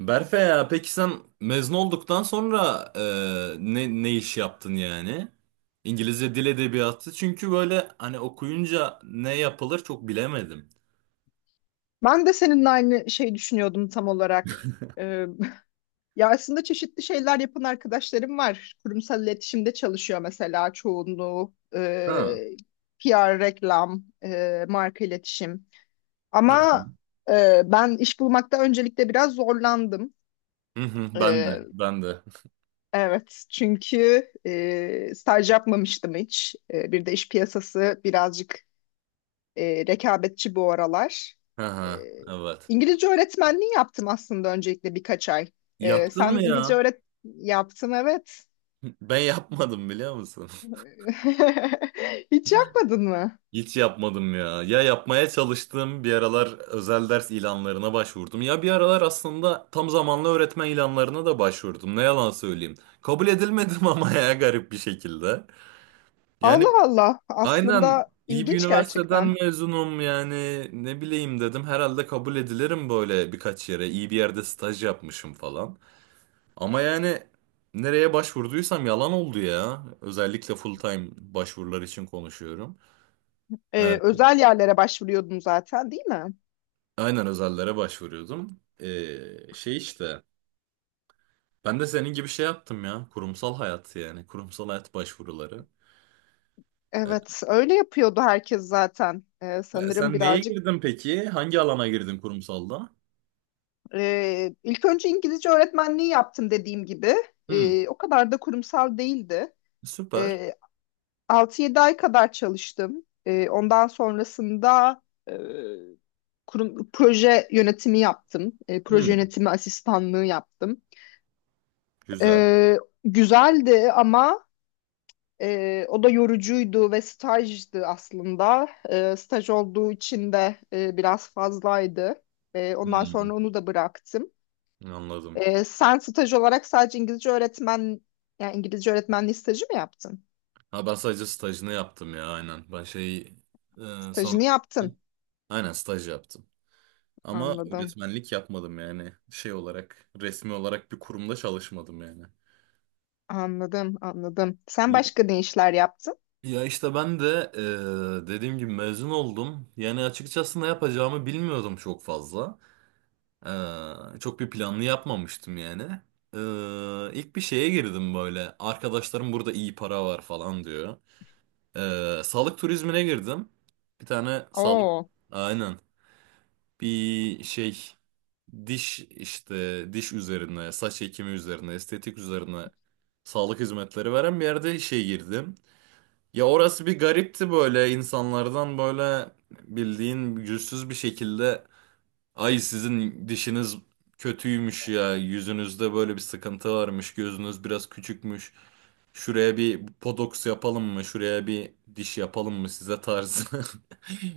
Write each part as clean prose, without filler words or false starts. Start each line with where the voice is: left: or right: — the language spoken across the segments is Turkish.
right: Berfe, ya peki sen mezun olduktan sonra ne iş yaptın yani? İngilizce dil edebiyatı çünkü böyle hani okuyunca ne yapılır çok bilemedim.
left: Ben de seninle aynı şey düşünüyordum tam olarak. Ya aslında çeşitli şeyler yapan arkadaşlarım var. Kurumsal iletişimde çalışıyor mesela çoğunluğu.
right: Ha.
left: PR, reklam, marka iletişim.
right: Ha.
left: Ama ben iş bulmakta öncelikle biraz zorlandım.
right: Hı hı, ben de
left: E,
right: ben de.
left: Evet, çünkü staj yapmamıştım hiç. E, bir de iş piyasası birazcık rekabetçi bu aralar.
right: Ha
left: E,
right: ha, evet.
left: İngilizce öğretmenliği yaptım aslında öncelikle birkaç ay.
right: Yaptın
left: Sen
right: mı
left: İngilizce
right: ya?
left: öğret yaptın evet.
right: Ben yapmadım biliyor musun?
left: Hiç yapmadın mı?
right: Hiç yapmadım ya. Ya yapmaya çalıştım bir aralar özel ders ilanlarına başvurdum. Ya bir aralar aslında tam zamanlı öğretmen ilanlarına da başvurdum. Ne yalan söyleyeyim. Kabul edilmedim ama ya garip bir şekilde. Yani
left: Allah Allah,
right: aynen
left: aslında
right: iyi bir
left: ilginç
right: üniversiteden
left: gerçekten.
right: mezunum yani ne bileyim dedim. Herhalde kabul edilirim böyle birkaç yere. İyi bir yerde staj yapmışım falan. Ama yani nereye başvurduysam yalan oldu ya. Özellikle full time başvurular için konuşuyorum. Ee,
left: Özel yerlere başvuruyordun zaten, değil mi?
right: Aynen özellere başvuruyordum. Şey işte ben de senin gibi şey yaptım ya, kurumsal hayat yani kurumsal hayat başvuruları. Ee,
left: Evet, öyle yapıyordu herkes zaten. E,
right: sen
left: sanırım
right: sen neye
left: birazcık.
right: girdin peki? Hangi alana girdin kurumsalda?
left: İlk önce İngilizce öğretmenliği yaptım dediğim gibi.
right: Hmm,
left: O kadar da kurumsal değildi.
right: süper.
left: Ee, 6-7 ay kadar çalıştım. Ondan sonrasında e, kurum, proje yönetimi yaptım. Proje
right: Hmm,
left: yönetimi asistanlığı yaptım.
right: güzel.
left: Ee, güzeldi ama o da yorucuydu ve stajdı aslında. Staj olduğu için de biraz fazlaydı. Ondan sonra
right: Hmm,
left: onu da bıraktım.
right: anladım.
left: Sen staj olarak sadece İngilizce öğretmen, yani İngilizce öğretmenliği stajı mı yaptın?
right: Ha, ben sadece stajını yaptım ya aynen. Ben şey, son,
left: Stajını yaptın.
right: aynen staj yaptım. Ama
left: Anladım,
right: öğretmenlik yapmadım yani şey olarak, resmi olarak bir kurumda çalışmadım yani.
left: anladım, anladım. Sen başka ne işler yaptın?
right: Ya işte ben de dediğim gibi mezun oldum. Yani açıkçası ne yapacağımı bilmiyordum çok fazla. Çok bir planlı yapmamıştım yani. İlk bir şeye girdim böyle. Arkadaşlarım burada iyi para var falan diyor. Sağlık turizmine girdim. Bir tane sağlık,
left: Oo,
right: aynen, bir şey, diş işte, diş üzerine, saç ekimi üzerine, estetik üzerine sağlık hizmetleri veren bir yerde işe girdim. Ya orası bir garipti, böyle insanlardan böyle bildiğin yüzsüz bir şekilde, ay sizin dişiniz kötüymüş ya, yüzünüzde böyle bir sıkıntı varmış, gözünüz biraz küçükmüş, şuraya bir botoks yapalım mı, şuraya bir diş yapalım mı size, tarzı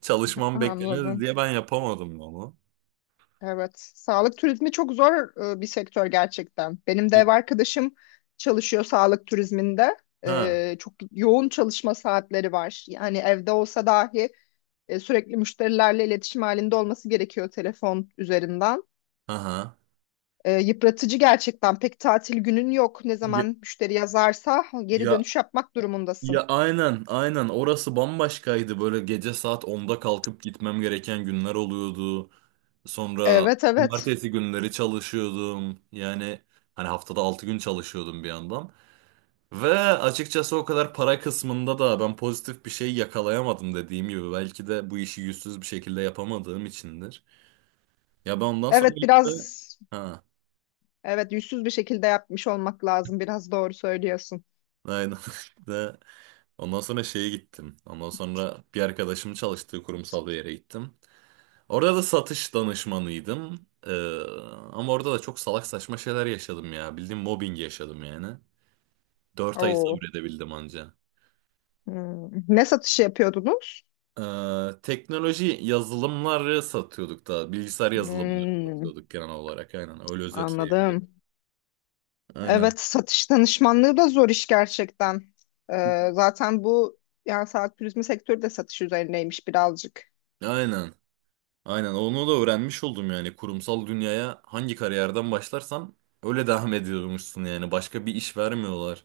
right: çalışmam bekleniyordu
left: anladım.
right: diye ben yapamadım onu.
left: Evet, sağlık turizmi çok zor bir sektör gerçekten. Benim de ev arkadaşım çalışıyor sağlık turizminde.
right: Ha.
left: Çok yoğun çalışma saatleri var. Yani evde olsa dahi sürekli müşterilerle iletişim halinde olması gerekiyor telefon üzerinden.
right: Aha.
left: Yıpratıcı gerçekten. Pek tatil günün yok. Ne
right: Ya,
left: zaman müşteri yazarsa geri
right: ya
left: dönüş yapmak durumundasın.
right: ya, aynen aynen, orası bambaşkaydı, böyle gece saat 10'da kalkıp gitmem gereken günler oluyordu. Sonra
left: Evet, evet.
right: cumartesi günleri çalışıyordum. Yani hani haftada 6 gün çalışıyordum bir yandan. Ve açıkçası o kadar para kısmında da ben pozitif bir şey yakalayamadım dediğim gibi. Belki de bu işi yüzsüz bir şekilde yapamadığım içindir. Ya ben ondan sonra
left: Evet,
right: işte...
left: biraz
right: Ha,
left: evet yüzsüz bir şekilde yapmış olmak lazım. Biraz doğru söylüyorsun.
right: aynen. İşte, ondan sonra şeye gittim. Ondan sonra bir arkadaşımın çalıştığı kurumsal bir yere gittim. Orada da satış danışmanıydım. Ama orada da çok salak saçma şeyler yaşadım ya. Bildiğin mobbing yaşadım yani. 4 ay
left: Oo.
right: sabredebildim anca.
left: Hmm. Ne satışı yapıyordunuz?
right: Teknoloji yazılımları satıyorduk da. Bilgisayar yazılımları
left: Hmm,
right: satıyorduk genel olarak. Aynen öyle özetleyebilirim.
left: anladım.
right: Aynen.
left: Evet, satış danışmanlığı da zor iş gerçekten. Zaten bu yani saat turizmi sektörü de satış üzerineymiş birazcık.
right: Aynen. Aynen onu da öğrenmiş oldum yani. Kurumsal dünyaya hangi kariyerden başlarsan öyle devam ediyormuşsun yani. Başka bir iş vermiyorlar.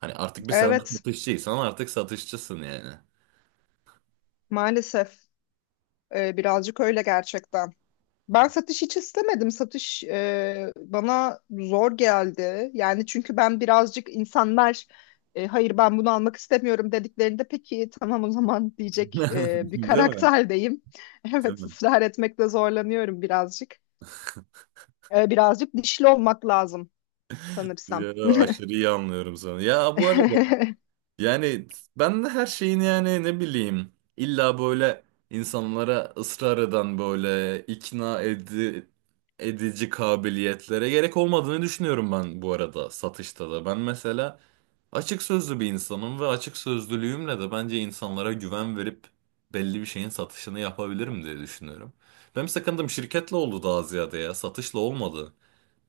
right: Hani artık bir, sen
left: Evet,
right: satışçıysan artık satışçısın yani.
left: maalesef birazcık öyle gerçekten. Ben satış hiç istemedim. Satış bana zor geldi. Yani çünkü ben birazcık insanlar hayır ben bunu almak istemiyorum dediklerinde peki tamam o zaman diyecek bir
right: Değil mi?
left: karakterdeyim.
right: Değil
left: Evet
right: mi?
left: ısrar etmekte zorlanıyorum birazcık. Birazcık dişli olmak lazım sanırsam.
right: Ya, aşırı iyi anlıyorum sana. Ya, bu arada, yani ben de her şeyin yani ne bileyim, illa böyle insanlara ısrar eden böyle ikna edici kabiliyetlere gerek olmadığını düşünüyorum ben bu arada satışta da. Ben mesela açık sözlü bir insanım ve açık sözlülüğümle de bence insanlara güven verip belli bir şeyin satışını yapabilirim diye düşünüyorum. Benim sakındığım şirketle oldu daha ziyade, ya satışla olmadı.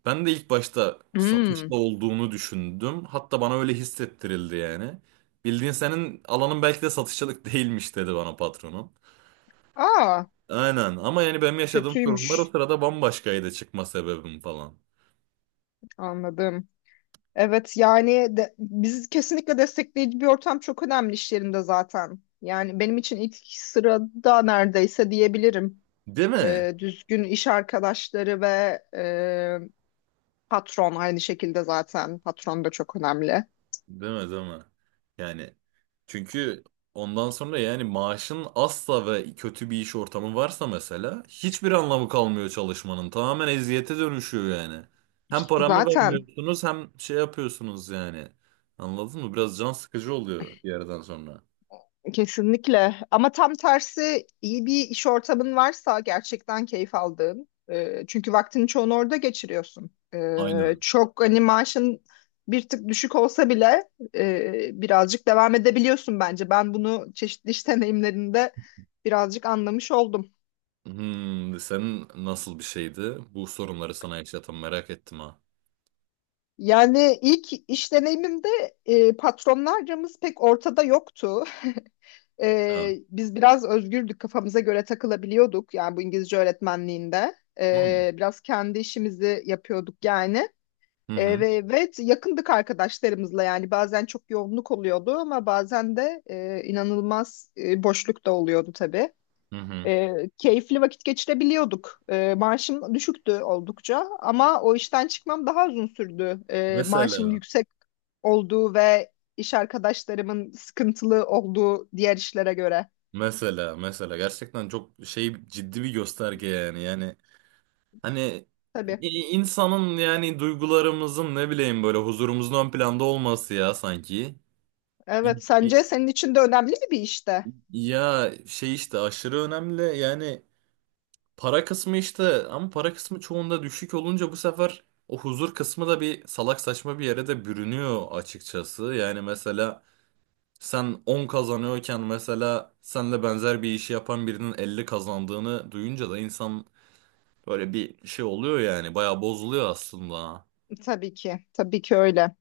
right: Ben de ilk başta satışta
left: Hmm.
right: olduğunu düşündüm. Hatta bana öyle hissettirildi yani. Bildiğin, senin alanın belki de satışçılık değilmiş dedi bana patronum.
left: Aa
right: Aynen, ama yani benim yaşadığım sorunlar o
left: kötüymüş.
right: sırada bambaşkaydı, çıkma sebebim falan.
left: Anladım. Evet yani de- biz kesinlikle destekleyici bir ortam çok önemli iş yerinde zaten. Yani benim için ilk sırada neredeyse diyebilirim.
right: Değil mi?
left: Düzgün iş arkadaşları ve e, patron aynı şekilde zaten. Patron da çok önemli.
right: Değil mi, değil mi? Yani çünkü ondan sonra yani, maaşın asla ve kötü bir iş ortamı varsa mesela hiçbir anlamı kalmıyor çalışmanın. Tamamen eziyete dönüşüyor yani. Hem paramı
left: Zaten
right: vermiyorsunuz, hem şey yapıyorsunuz yani. Anladın mı? Biraz can sıkıcı oluyor bir yerden sonra.
left: kesinlikle. Ama tam tersi iyi bir iş ortamın varsa gerçekten keyif aldığın. E, çünkü vaktini çoğunu orada geçiriyorsun. E,
right: Aynen.
left: çok hani maaşın bir tık düşük olsa bile birazcık devam edebiliyorsun bence. Ben bunu çeşitli iş deneyimlerinde birazcık anlamış oldum.
right: Hmm, senin nasıl bir şeydi? Bu sorunları sana yaşatan, merak ettim ha.
left: Yani ilk iş deneyimimde patronlarımız pek ortada yoktu.
right: Ha.
left: Biz biraz özgürdük, kafamıza göre takılabiliyorduk. Yani bu İngilizce öğretmenliğinde
right: Hı hı.
left: Biraz kendi işimizi yapıyorduk yani.
right: Hı hı.
left: Ve evet yakındık arkadaşlarımızla yani bazen çok yoğunluk oluyordu ama bazen de inanılmaz boşluk da oluyordu tabii.
right: Hı hı.
left: Keyifli vakit geçirebiliyorduk. Maaşım düşüktü oldukça ama o işten çıkmam daha uzun sürdü. Maaşım
right: Mesela.
left: yüksek olduğu ve iş arkadaşlarımın sıkıntılı olduğu diğer işlere göre.
right: Mesela mesela gerçekten çok şey, ciddi bir gösterge yani hani
left: Tabii.
right: insanın yani duygularımızın ne bileyim, böyle huzurumuzun ön planda olması ya sanki. İ-
left: Evet,
right: i-
left: sence senin için de önemli mi bir işte?
right: Ya şey işte, aşırı önemli yani para kısmı işte, ama para kısmı çoğunda düşük olunca bu sefer o huzur kısmı da bir salak saçma bir yere de bürünüyor açıkçası. Yani mesela sen 10 kazanıyorken, mesela senle benzer bir işi yapan birinin 50 kazandığını duyunca da insan, böyle bir şey oluyor yani. Bayağı bozuluyor aslında.
left: Tabii ki. Tabii ki öyle.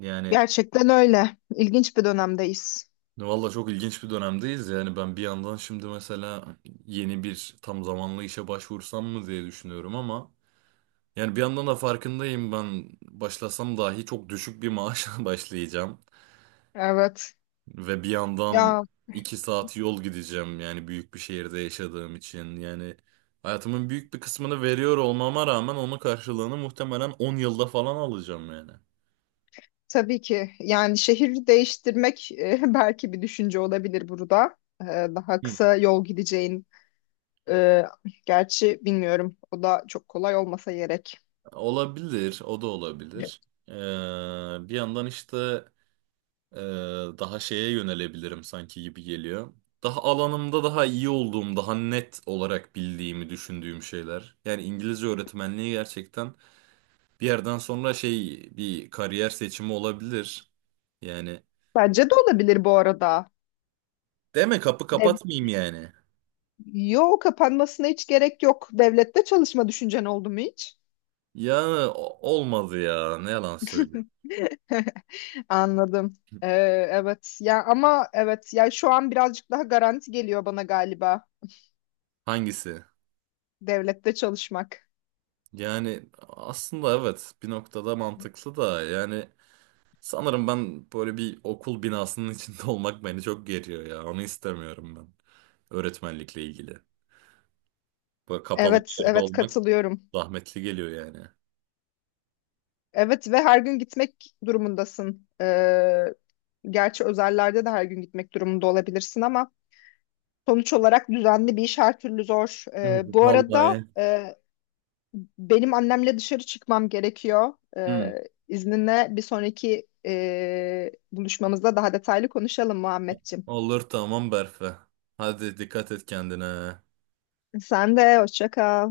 right: Yani
left: Gerçekten öyle. İlginç bir dönemdeyiz.
right: valla çok ilginç bir dönemdeyiz. Yani ben bir yandan şimdi mesela yeni bir tam zamanlı işe başvursam mı diye düşünüyorum, ama yani bir yandan da farkındayım, ben başlasam dahi çok düşük bir maaşla başlayacağım.
left: Evet.
right: Ve bir yandan
left: Ya
right: 2 saat yol gideceğim yani, büyük bir şehirde yaşadığım için. Yani hayatımın büyük bir kısmını veriyor olmama rağmen onun karşılığını muhtemelen 10 yılda falan alacağım yani.
left: tabii ki. Yani şehir değiştirmek belki bir düşünce olabilir burada. E, daha kısa yol gideceğin. e, gerçi bilmiyorum. O da çok kolay olmasa gerek.
right: Olabilir, o da olabilir. Ee, bir yandan işte, e, daha şeye yönelebilirim sanki gibi geliyor. Daha alanımda daha iyi olduğum, daha net olarak bildiğimi düşündüğüm şeyler. Yani İngilizce öğretmenliği gerçekten bir yerden sonra şey, bir kariyer seçimi olabilir. Yani
left: Bence de olabilir bu arada.
right: deme, kapı
left: Dev
right: kapatmayayım yani.
left: Yo kapanmasına hiç gerek yok. Devlette çalışma düşüncen oldu mu hiç?
right: Ya olmadı ya, ne yalan söyleyeyim.
left: Anladım. Evet. Ya ama evet. Ya şu an birazcık daha garanti geliyor bana galiba
right: Hangisi?
left: devlette çalışmak.
right: Yani aslında evet, bir noktada mantıklı da yani. Sanırım ben böyle bir okul binasının içinde olmak beni çok geriyor ya. Onu istemiyorum ben. Öğretmenlikle ilgili. Böyle kapalı bir
left: Evet,
right: yerde
left: evet
right: olmak
left: katılıyorum.
right: zahmetli geliyor yani.
left: Evet ve her gün gitmek durumundasın. Gerçi özellerde de her gün gitmek durumunda olabilirsin ama sonuç olarak düzenli bir iş her türlü zor.
right: Evet.
left: Bu arada
right: Vallahi.
left: benim annemle dışarı çıkmam gerekiyor.
right: Hı.
left: İzninle bir sonraki buluşmamızda daha detaylı konuşalım Muhammedciğim.
right: Olur, tamam Berfe. Hadi, dikkat et kendine.
left: Sen de hoşça kal.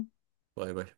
right: Bay bay.